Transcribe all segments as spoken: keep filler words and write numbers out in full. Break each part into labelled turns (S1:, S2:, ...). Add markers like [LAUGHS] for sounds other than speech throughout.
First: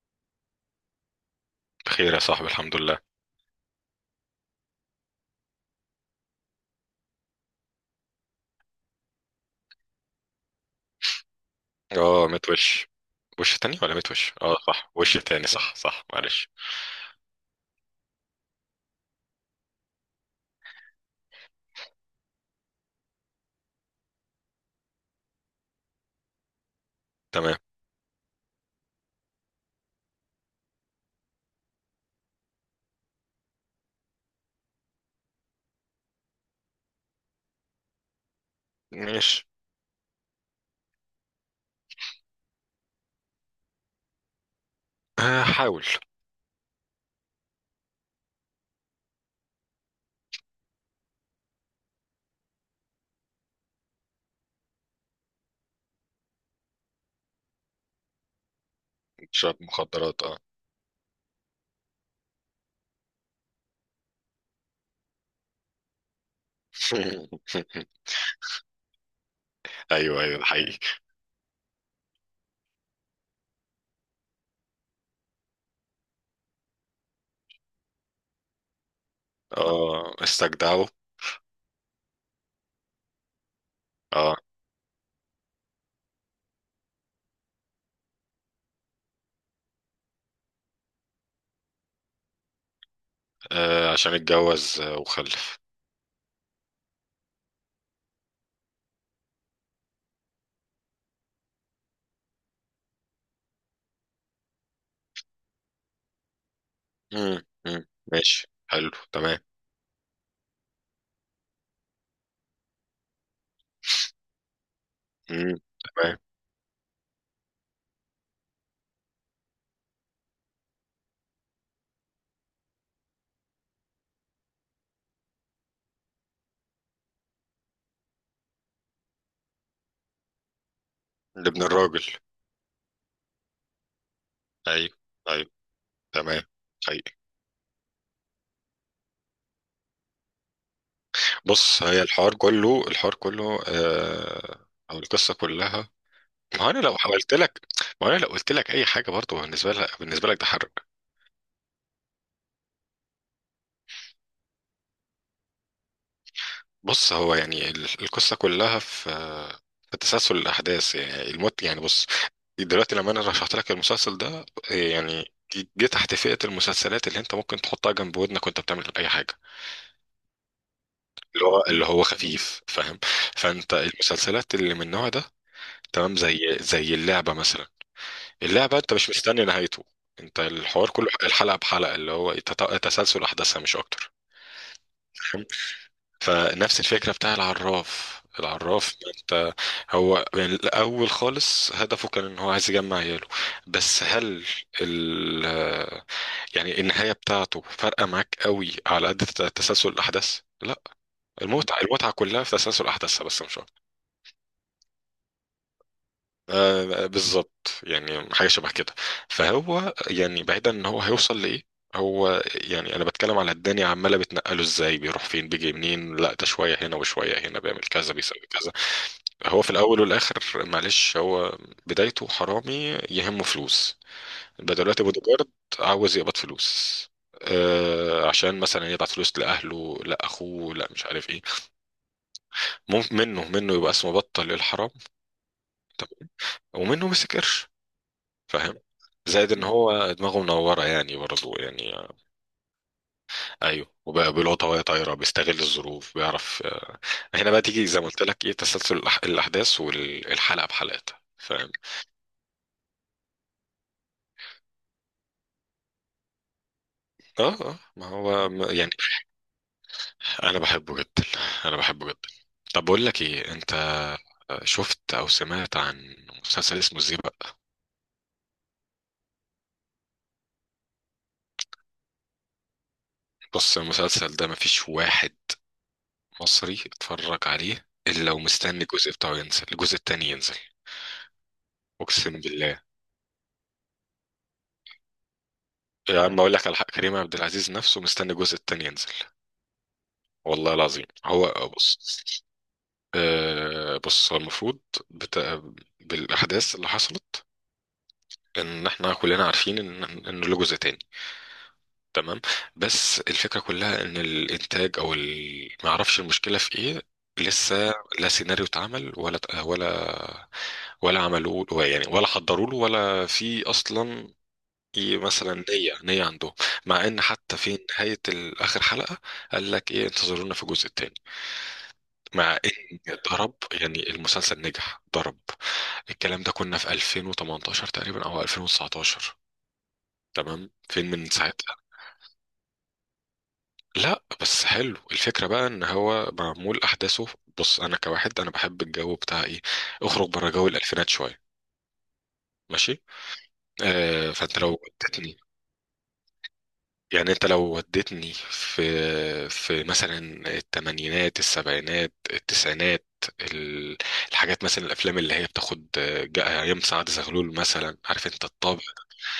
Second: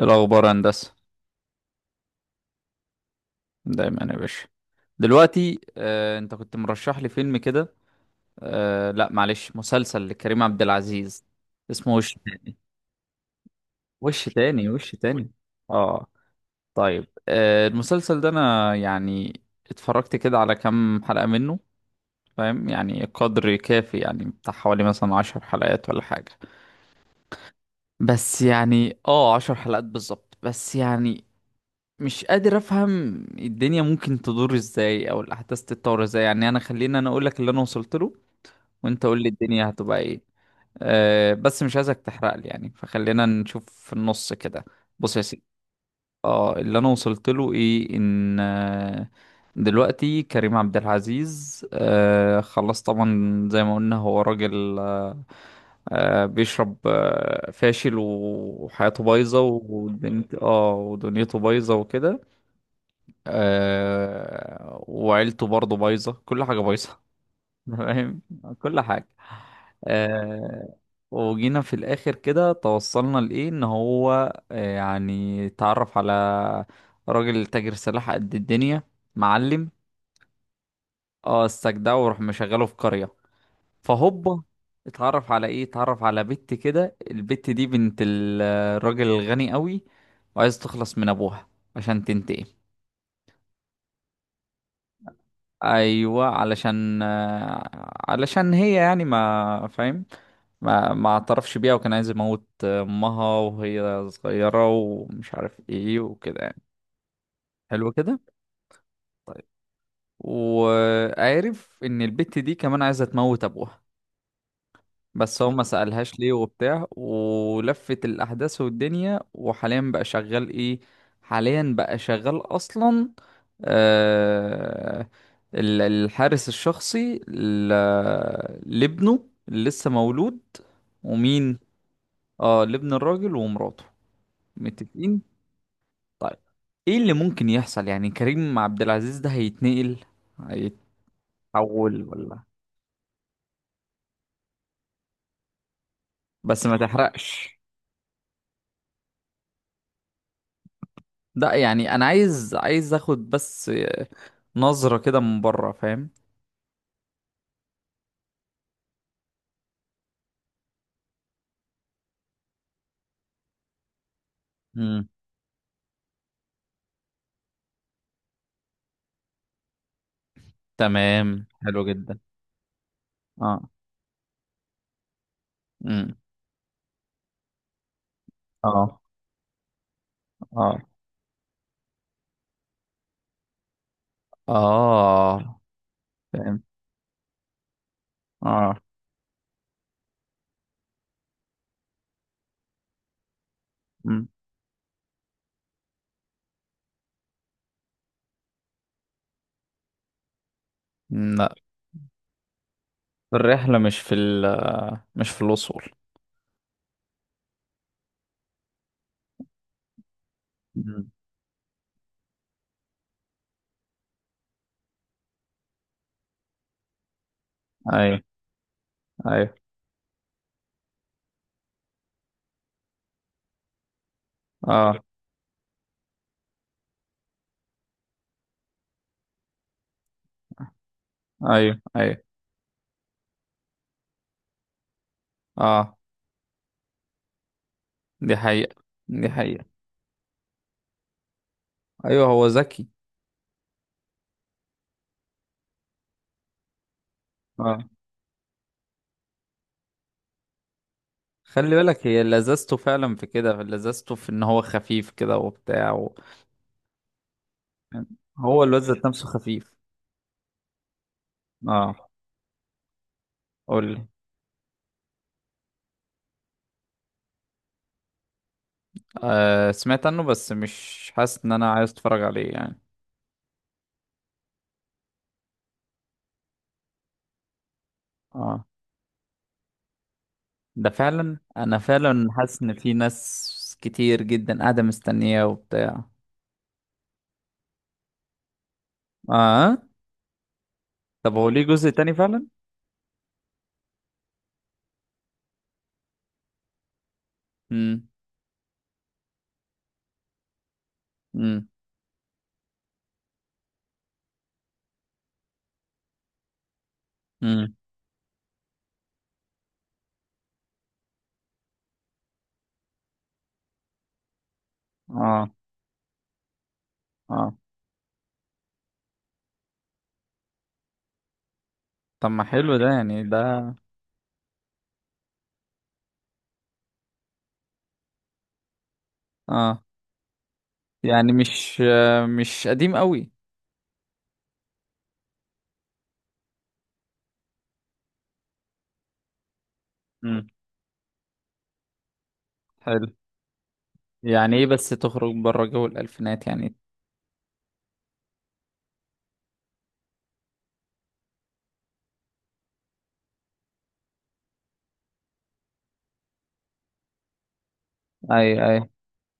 S1: الأخبار هندسة.
S2: بخير يا صاحبي الحمد لله.
S1: دايما يا باشا. دلوقتي آه، أنت كنت مرشح لي فيلم كده. آه، لا معلش، مسلسل لكريم عبد العزيز، اسمه وش
S2: اه
S1: تاني.
S2: متوش. وش تاني ولا
S1: وش
S2: متوش، اه
S1: تاني،
S2: صح،
S1: وش
S2: وش
S1: تاني.
S2: تاني، صح صح،
S1: اه.
S2: معلش.
S1: طيب، آه، المسلسل ده أنا يعني اتفرجت كده على كام حلقة منه، فاهم، يعني قدر كافي، يعني بتاع حوالي مثلا عشر حلقات ولا حاجة.
S2: تمام،
S1: بس يعني اه عشر حلقات بالظبط، بس يعني مش قادر افهم الدنيا ممكن تدور ازاي او الاحداث تتطور ازاي. يعني انا خلينا انا اقول لك اللي انا وصلت له وانت قول لي
S2: ماشي.
S1: الدنيا هتبقى ايه. أه بس مش عايزك تحرق لي يعني، فخلينا نشوف في النص كده. بص يا
S2: آه،
S1: سيدي،
S2: حاول.
S1: اه اللي انا وصلت له ايه، ان آه، دلوقتي كريم عبد العزيز أه خلاص، طبعا زي ما قلنا، هو راجل، أه آه، بيشرب، آه، فاشل، وحياته بايظه
S2: تشرب مخدرات
S1: ودنيته
S2: اه.
S1: اه ودنيته بايظه وكده. آه وعيلته برضه بايظة، كل حاجة بايظة.
S2: [LAUGHS]
S1: [LAUGHS] فاهم، كل حاجة.
S2: ايوه ايوه، ده
S1: آه
S2: حقيقي.
S1: وجينا في الآخر كده، توصلنا لإيه، إن هو آه يعني اتعرف على راجل تاجر سلاح قد الدنيا، معلم.
S2: اه استجدعوا.
S1: اه، استجدعه وراح مشغله في قرية.
S2: اه،
S1: فهوبا، اتعرف على ايه؟ اتعرف على بنت كده، البت دي بنت ال- الراجل الغني قوي، وعايز تخلص من ابوها عشان تنتقم.
S2: آه، عشان اتجوز آه، وخلف.
S1: ايوه، علشان آه، علشان هي، يعني ما فاهم، ما ما اعترفش بيها، وكان عايز يموت امها وهي صغيرة ومش عارف ايه وكده يعني.
S2: مم، مم،
S1: حلو كده.
S2: ماشي، حلو، تمام.
S1: وعارف ان البت دي كمان عايزة تموت ابوها، بس هو
S2: مم.
S1: ما سألهاش
S2: تمام.
S1: ليه وبتاع، ولفت الأحداث والدنيا. وحاليا بقى شغال إيه؟ حاليا بقى شغال أصلا آه ال- الحارس الشخصي ل- لابنه اللي لسه مولود. ومين؟
S2: لابن الراجل.
S1: اه، لابن الراجل ومراته.
S2: ايوه،
S1: متفقين.
S2: ايوه،
S1: طيب،
S2: تمام.
S1: ايه
S2: حقيقي.
S1: اللي ممكن يحصل؟ يعني كريم عبد العزيز ده هيتنقل،
S2: بص، هي
S1: هيتحول
S2: الحوار
S1: ولا؟
S2: كله الحوار كله آه، او القصه كلها. ما
S1: بس
S2: هو
S1: ما
S2: انا لو حاولت
S1: تحرقش.
S2: لك، ما هو انا لو قلت لك اي حاجه، برضه بالنسبه لك، بالنسبه لك ده حرق.
S1: لا يعني انا عايز، عايز اخد بس نظرة كده من بره، فاهم؟
S2: بص، هو يعني ال- القصه كلها في في تسلسل الاحداث، يعني الموت، يعني بص. دلوقتي لما انا رشحت لك المسلسل ده،
S1: امم.
S2: يعني جه تحت فئه المسلسلات اللي انت ممكن تحطها جنب ودنك وانت بتعمل اي حاجه، اللي
S1: تمام،
S2: هو
S1: حلو
S2: اللي هو
S1: جدا.
S2: خفيف، فاهم.
S1: اه.
S2: فانت المسلسلات اللي من النوع ده، تمام،
S1: امم.
S2: زي زي اللعبه مثلا. اللعبه انت
S1: اه،
S2: مش مستني نهايته، انت
S1: اه،
S2: الحوار كله الحلقه بحلقه اللي هو تت- تسلسل احداثها، مش اكتر.
S1: اه، فاهم.
S2: فنفس الفكرة بتاع العراف،
S1: اه.
S2: العراف ما انت، هو يعني الأول خالص هدفه كان إن هو عايز يجمع عياله. بس
S1: امم.
S2: هل ال يعني النهاية بتاعته فارقة معاك قوي على قد تت- تسلسل الأحداث؟ لا.
S1: لا،
S2: المتعة المتعة كلها في تسلسل أحداثها بس، مش أكتر.
S1: الرحلة مش في ال... مش في الوصول.
S2: آه آه، بالظبط، يعني حاجة شبه كده. فهو يعني بعيدا إن هو
S1: أمم.
S2: هيوصل لإيه، هو يعني انا بتكلم على الدنيا عماله بتنقله ازاي، بيروح فين، بيجي منين، لا ده شويه هنا وشويه هنا، بيعمل كذا،
S1: ايوه،
S2: بيسوي كذا.
S1: ايوه.
S2: هو في الاول والاخر، معلش، هو بدايته حرامي يهمه فلوس، يبقى
S1: اه.
S2: دلوقتي بودي جارد عاوز يقبض فلوس، آه عشان مثلا يبعت فلوس لاهله، لا اخوه، لا مش عارف ايه.
S1: ايوه، ايوه.
S2: ممكن منه منه يبقى اسمه بطل الحرام.
S1: اه.
S2: طب، ومنه مسك قرش،
S1: دي
S2: فاهم.
S1: حقيقة، دي
S2: زائد ان
S1: حقيقة.
S2: هو دماغه منوره، يعني برضه يعني آه،
S1: ايوه، هو ذكي.
S2: ايوه، وبقى بيلقطها وهي طايره، بيستغل الظروف، بيعرف آه، هنا بقى
S1: اه،
S2: تيجي زي ما قلت لك ايه، تسلسل الأح- الاحداث والحلقه بحلقتها، فاهم.
S1: خلي بالك، هي لذذته فعلا في كده، لذذته في ان هو خفيف كده وبتاع و...
S2: اه اه ما هو م-
S1: هو الواد
S2: يعني
S1: ذات نفسه خفيف.
S2: انا بحبه جدا، انا
S1: اه،
S2: بحبه جدا. طب بقول لك ايه
S1: قول
S2: انت،
S1: لي.
S2: شفت او سمعت عن مسلسل اسمه ازاي بقى.
S1: آه، سمعت عنه، بس مش حاسس ان انا عايز اتفرج عليه يعني.
S2: بص، المسلسل ده مفيش واحد مصري اتفرج عليه الا
S1: اه،
S2: ومستني الجزء بتاعه ينزل، الجزء التاني ينزل.
S1: ده فعلا، انا فعلا
S2: اقسم
S1: حاسس ان
S2: بالله
S1: في ناس كتير جدا قاعدة مستنية وبتاع.
S2: يا عم، اقول لك على حق، كريم عبد العزيز نفسه مستني الجزء التاني ينزل،
S1: اه،
S2: والله العظيم.
S1: طب هو ليه
S2: هو
S1: جزء
S2: بص،
S1: تاني فعلا؟
S2: آه بص، هو المفروض، بتا... بالاحداث اللي حصلت،
S1: امم.
S2: ان احنا كلنا عارفين ان ان له جزء تاني،
S1: امم.
S2: تمام. بس الفكرة كلها ان الانتاج او ال... ما اعرفش المشكلة في ايه،
S1: امم.
S2: لسه لا سيناريو اتعمل، ولا ولا ولا عملوه يعني، ولا حضروا له، ولا في اصلا ي-
S1: اه.
S2: مثلا نية نية عندهم. مع ان
S1: اه.
S2: حتى في نهاية ال- اخر حلقة، قال لك ايه، انتظرونا في الجزء التاني.
S1: طب ما
S2: مع
S1: حلو ده،
S2: ان،
S1: يعني
S2: ضرب
S1: ده.
S2: يعني، المسلسل نجح ضرب. الكلام ده كنا في ألفين وثمنتاشر تقريبا او ألفين وتسعتاشر.
S1: اه،
S2: تمام، فين من
S1: يعني
S2: ساعتها.
S1: مش آه، مش قديم قوي.
S2: لا بس حلو الفكرة بقى ان هو معمول احداثه. بص، انا كواحد انا بحب الجو بتاع ايه، اخرج
S1: امم.
S2: بره جو الالفينات شوية، ماشي.
S1: حلو.
S2: آه،
S1: يعني
S2: فانت
S1: ايه
S2: لو
S1: بس تخرج
S2: وديتني،
S1: بره جو الالفينات يعني؟
S2: يعني انت لو وديتني في في مثلا الثمانينات، السبعينات، التسعينات، ال- الحاجات مثلا، الافلام اللي هي بتاخد آه، جا- ايام سعد زغلول مثلا، عارف انت
S1: اي، اي.
S2: الطابع.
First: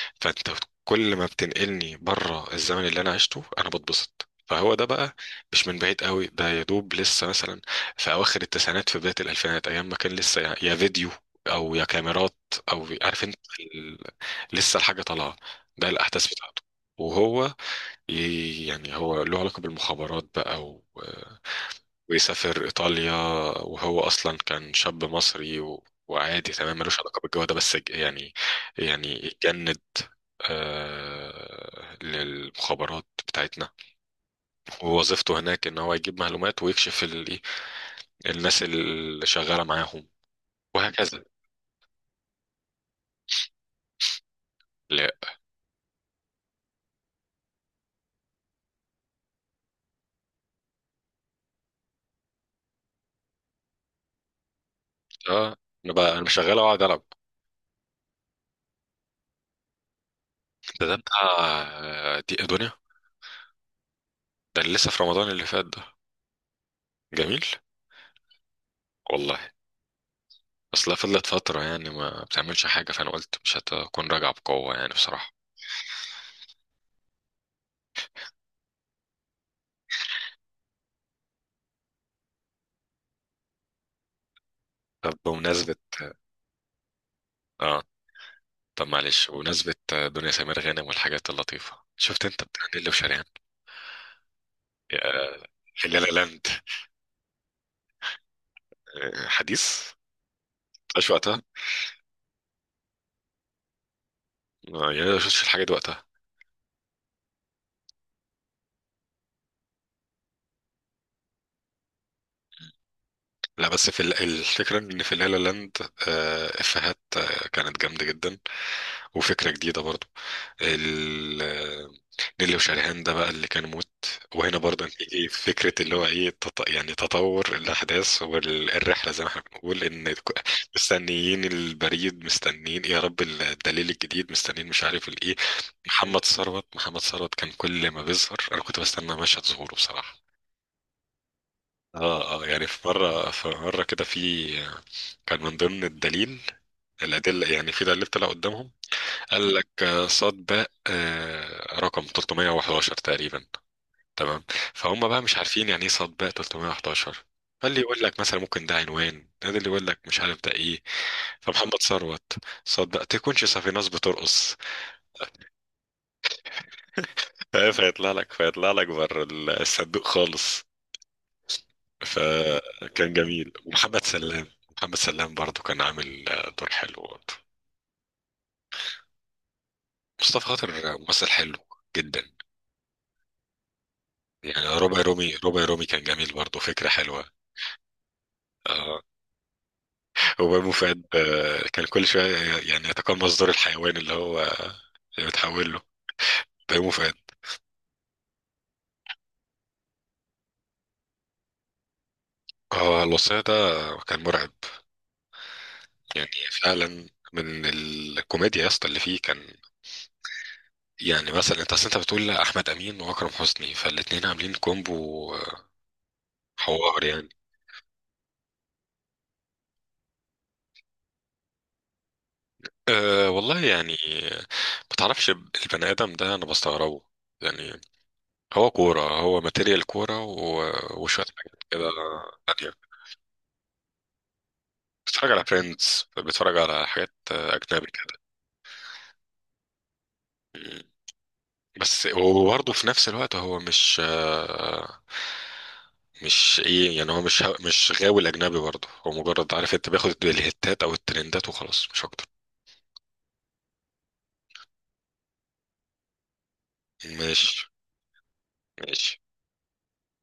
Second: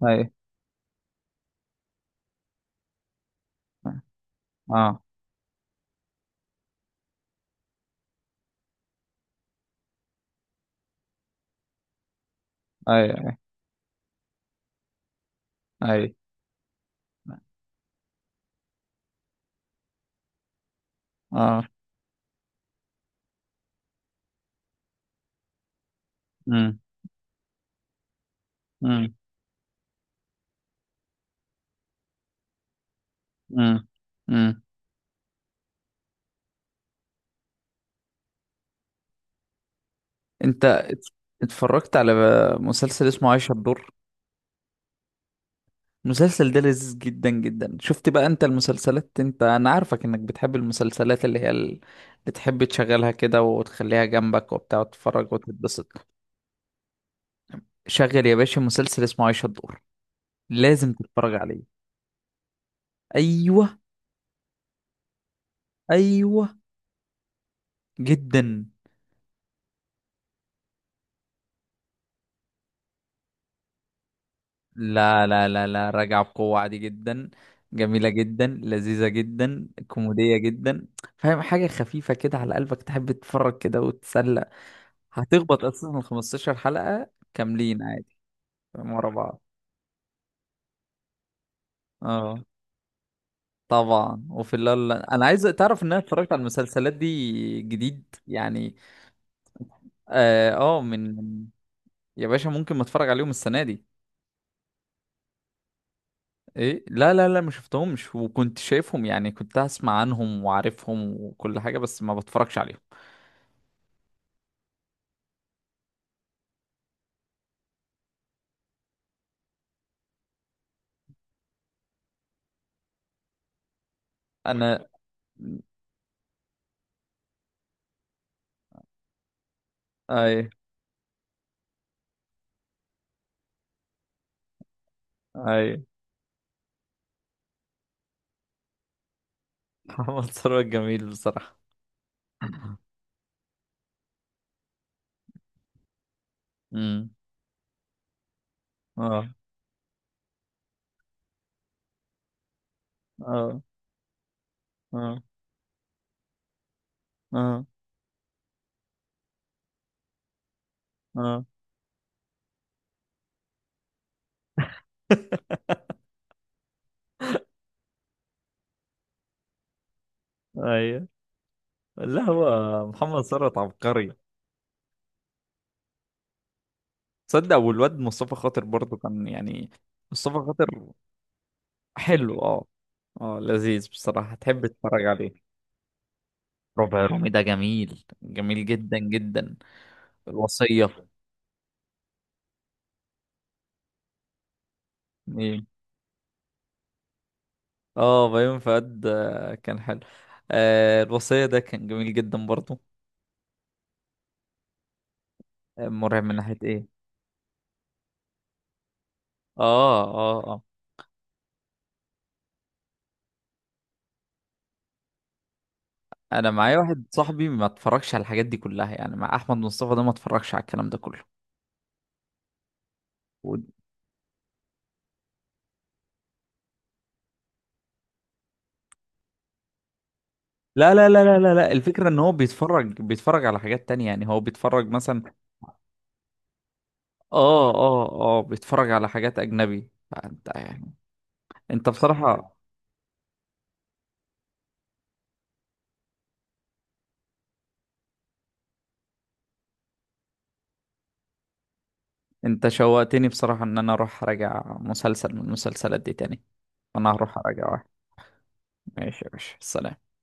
S1: اي.
S2: فانت كل ما بتنقلني بره الزمن اللي انا عشته انا بتبسط، فهو ده
S1: اه.
S2: بقى مش من بعيد قوي، ده يا دوب لسه مثلا في اواخر التسعينات، في بدايه الالفينات، ايام ما كان لسه يا يا فيديو او يا كاميرات او
S1: اي،
S2: عارف انت
S1: اي.
S2: ال... لسه الحاجه طالعه، ده
S1: اي.
S2: الاحداث بتاعته. وهو ي... يعني هو له علاقه بالمخابرات بقى،
S1: اه.
S2: ويسافر إيطاليا، وهو أصلا كان شاب مصري و... وعادي تمام، ملوش علاقة بالجو ده، بس ج- يعني،
S1: امم.
S2: يعني اتجند آه للمخابرات بتاعتنا.
S1: امم. امم.
S2: ووظيفته هناك إن هو يجيب معلومات ويكشف ال... إيه، الناس اللي شغالة معاهم،
S1: انت ات-
S2: وهكذا.
S1: اتفرجت على مسلسل اسمه عايشة الدور؟
S2: لا
S1: المسلسل ده لذيذ جدا جدا. شفت بقى انت المسلسلات، انت، انا عارفك انك بتحب المسلسلات اللي هي ال- اللي تحب تشغلها كده وتخليها جنبك وبتاع وتتفرج
S2: آه،
S1: وتتبسط.
S2: أنا بقى أنا مش شغال أقعد ألعب.
S1: شغل يا باشا، مسلسل اسمه عايشة الدور،
S2: ده
S1: لازم
S2: ده بتاع
S1: تتفرج عليه.
S2: آه، دي دنيا،
S1: ايوه،
S2: ده اللي لسه في رمضان اللي فات ده.
S1: ايوه.
S2: جميل
S1: جدا.
S2: والله. اصلها فضلت فترة يعني ما بتعملش حاجة، فأنا قلت مش هتكون راجعة بقوة يعني
S1: لا،
S2: بصراحة.
S1: لا، لا، لا، راجعة بقوة عادي جدا. جميلة جدا، لذيذة جدا، كوميدية جدا، فاهم، حاجة خفيفة كده على قلبك، تحب تتفرج كده وتتسلى.
S2: طب
S1: هتخبط
S2: بمناسبة،
S1: أساسا خمسة عشر حلقة كاملين
S2: اه،
S1: عادي،
S2: طب
S1: فاهم، ورا
S2: معلش
S1: بعض.
S2: بمناسبة آه، دنيا سمير غانم والحاجات اللطيفة، شفت
S1: اه،
S2: انت بتاع نيللي وشريهان،
S1: طبعا. وفي الليل انا
S2: آه،
S1: عايز تعرف ان انا
S2: لا لا
S1: اتفرجت على
S2: لاند،
S1: المسلسلات دي جديد يعني.
S2: آه، حديث،
S1: اه، آه، من
S2: مش وقتها.
S1: يا باشا ممكن ما اتفرج عليهم السنة دي.
S2: آه، يعني أنا ما شفتش الحاجة دي وقتها.
S1: ايه، لا، لا، لا، ما شفتهمش، وكنت شايفهم يعني، كنت اسمع عنهم وعارفهم وكل حاجة، بس ما بتفرجش عليهم.
S2: لا بس في ال- الفكرة ان في لا لا لاند آه، افيهات آه، كانت جامدة جدا، وفكرة جديدة برضو. ال- نيلي وشريهان ده بقى اللي كان موت. وهنا برضه
S1: انا.
S2: هتيجي فكرة اللي هو ايه، تط... يعني تطور الأحداث والرحلة زي ما احنا بنقول إن ك-
S1: اي،
S2: مستنيين البريد، مستنيين إيه يا رب الدليل الجديد، مستنيين مش عارف الإيه.
S1: اي.
S2: محمد ثروت محمد ثروت كان كل ما بيظهر أنا كنت بستنى مشهد ظهوره
S1: [LAUGHS]
S2: بصراحة.
S1: محمد ثروت جميل بصراحة.
S2: اه، اه يعني، في مرة في مرة كده، في كان من ضمن الدليل،
S1: امم.
S2: الأدلة يعني، في دليل طلع قدامهم،
S1: اه،
S2: قال لك آه، صاد باء آه، رقم ثلاثمية وحداشر تقريبا،
S1: اه،
S2: تمام. فهم بقى
S1: اه.
S2: مش عارفين يعني ايه صاد باء ثلاثمية وحداشر.
S1: اه،
S2: فاللي يقول لك مثلا ممكن ده عنوان، ده اللي يقول لك مش عارف ده ايه.
S1: اه.
S2: فمحمد ثروت، صاد باء تكونش صافي ناس بترقص.
S1: [LAUGHS]
S2: [LAUGHS] آه، فيطلع لك، فيطلع لك بره الصندوق خالص.
S1: ايوه. لا، هو
S2: فكان
S1: محمد
S2: جميل.
S1: ثروت
S2: ومحمد
S1: عبقري.
S2: سلام محمد سلام برضو كان عامل آه، دور حلو برضو.
S1: تصدق، والواد مصطفى خاطر برضه كان، يعني، مصطفى
S2: مصطفى
S1: خاطر
S2: خاطر آه، ممثل حلو جدا
S1: حلو. اه، اه، لذيذ بصراحة، تحب
S2: يعني. ربع
S1: تتفرج عليه.
S2: رومي ربع رومي كان جميل برضو، فكرة
S1: ربع
S2: حلوة.
S1: رومي ده جميل، جميل جدا
S2: آه،
S1: جدا.
S2: وبابو فؤاد
S1: الوصية.
S2: آه، كان كل شوية يعني يتقمص دور الحيوان اللي هو اللي
S1: ايه.
S2: بتحول له، بيومه فؤاد.
S1: اه، بيومي فؤاد آه، كان حلو. آه الوصية ده كان جميل جدا برضه.
S2: اه الوصية ده كان مرعب،
S1: مرعب
S2: يعني
S1: من ناحية ايه؟
S2: فعلا من الكوميديا يا اسطى اللي فيه كان،
S1: اه، اه، اه.
S2: يعني مثلا انت، اصل انت بتقول احمد امين واكرم حسني، فالاتنين عاملين كومبو.
S1: انا معايا واحد
S2: حوار يعني.
S1: صاحبي ما اتفرجش على الحاجات دي كلها يعني، مع احمد مصطفى ده ما اتفرجش على الكلام ده كله
S2: أه
S1: و...
S2: والله يعني ما تعرفش، البني ادم ده انا بستغربه يعني، هو كورة، هو ماتيريال كورة
S1: لا،
S2: و-
S1: لا، لا،
S2: وشوية
S1: لا، لا،
S2: حاجات
S1: لا،
S2: كده.
S1: الفكرة ان هو بيتفرج، بيتفرج على حاجات تانية يعني، هو بيتفرج مثلا.
S2: بتفرج على فريندز، بتفرج على حاجات آه،
S1: اه،
S2: اجنبي
S1: اه،
S2: كده.
S1: اه، بيتفرج على حاجات اجنبي، فانت
S2: مم.
S1: يعني. انت
S2: بس
S1: بصراحة،
S2: وبرضه في نفس الوقت هو مش آه، مش ايه يعني، هو مش مش غاوي الاجنبي برضه، هو مجرد، عارف انت، بياخد الهتات او الترندات وخلاص، مش اكتر.
S1: انت شوقتني بصراحة ان انا اروح اراجع مسلسل من المسلسلات دي تاني. انا هروح
S2: ماشي،
S1: اراجع واحد.
S2: ماشي.
S1: ماشي يا باشا، سلام.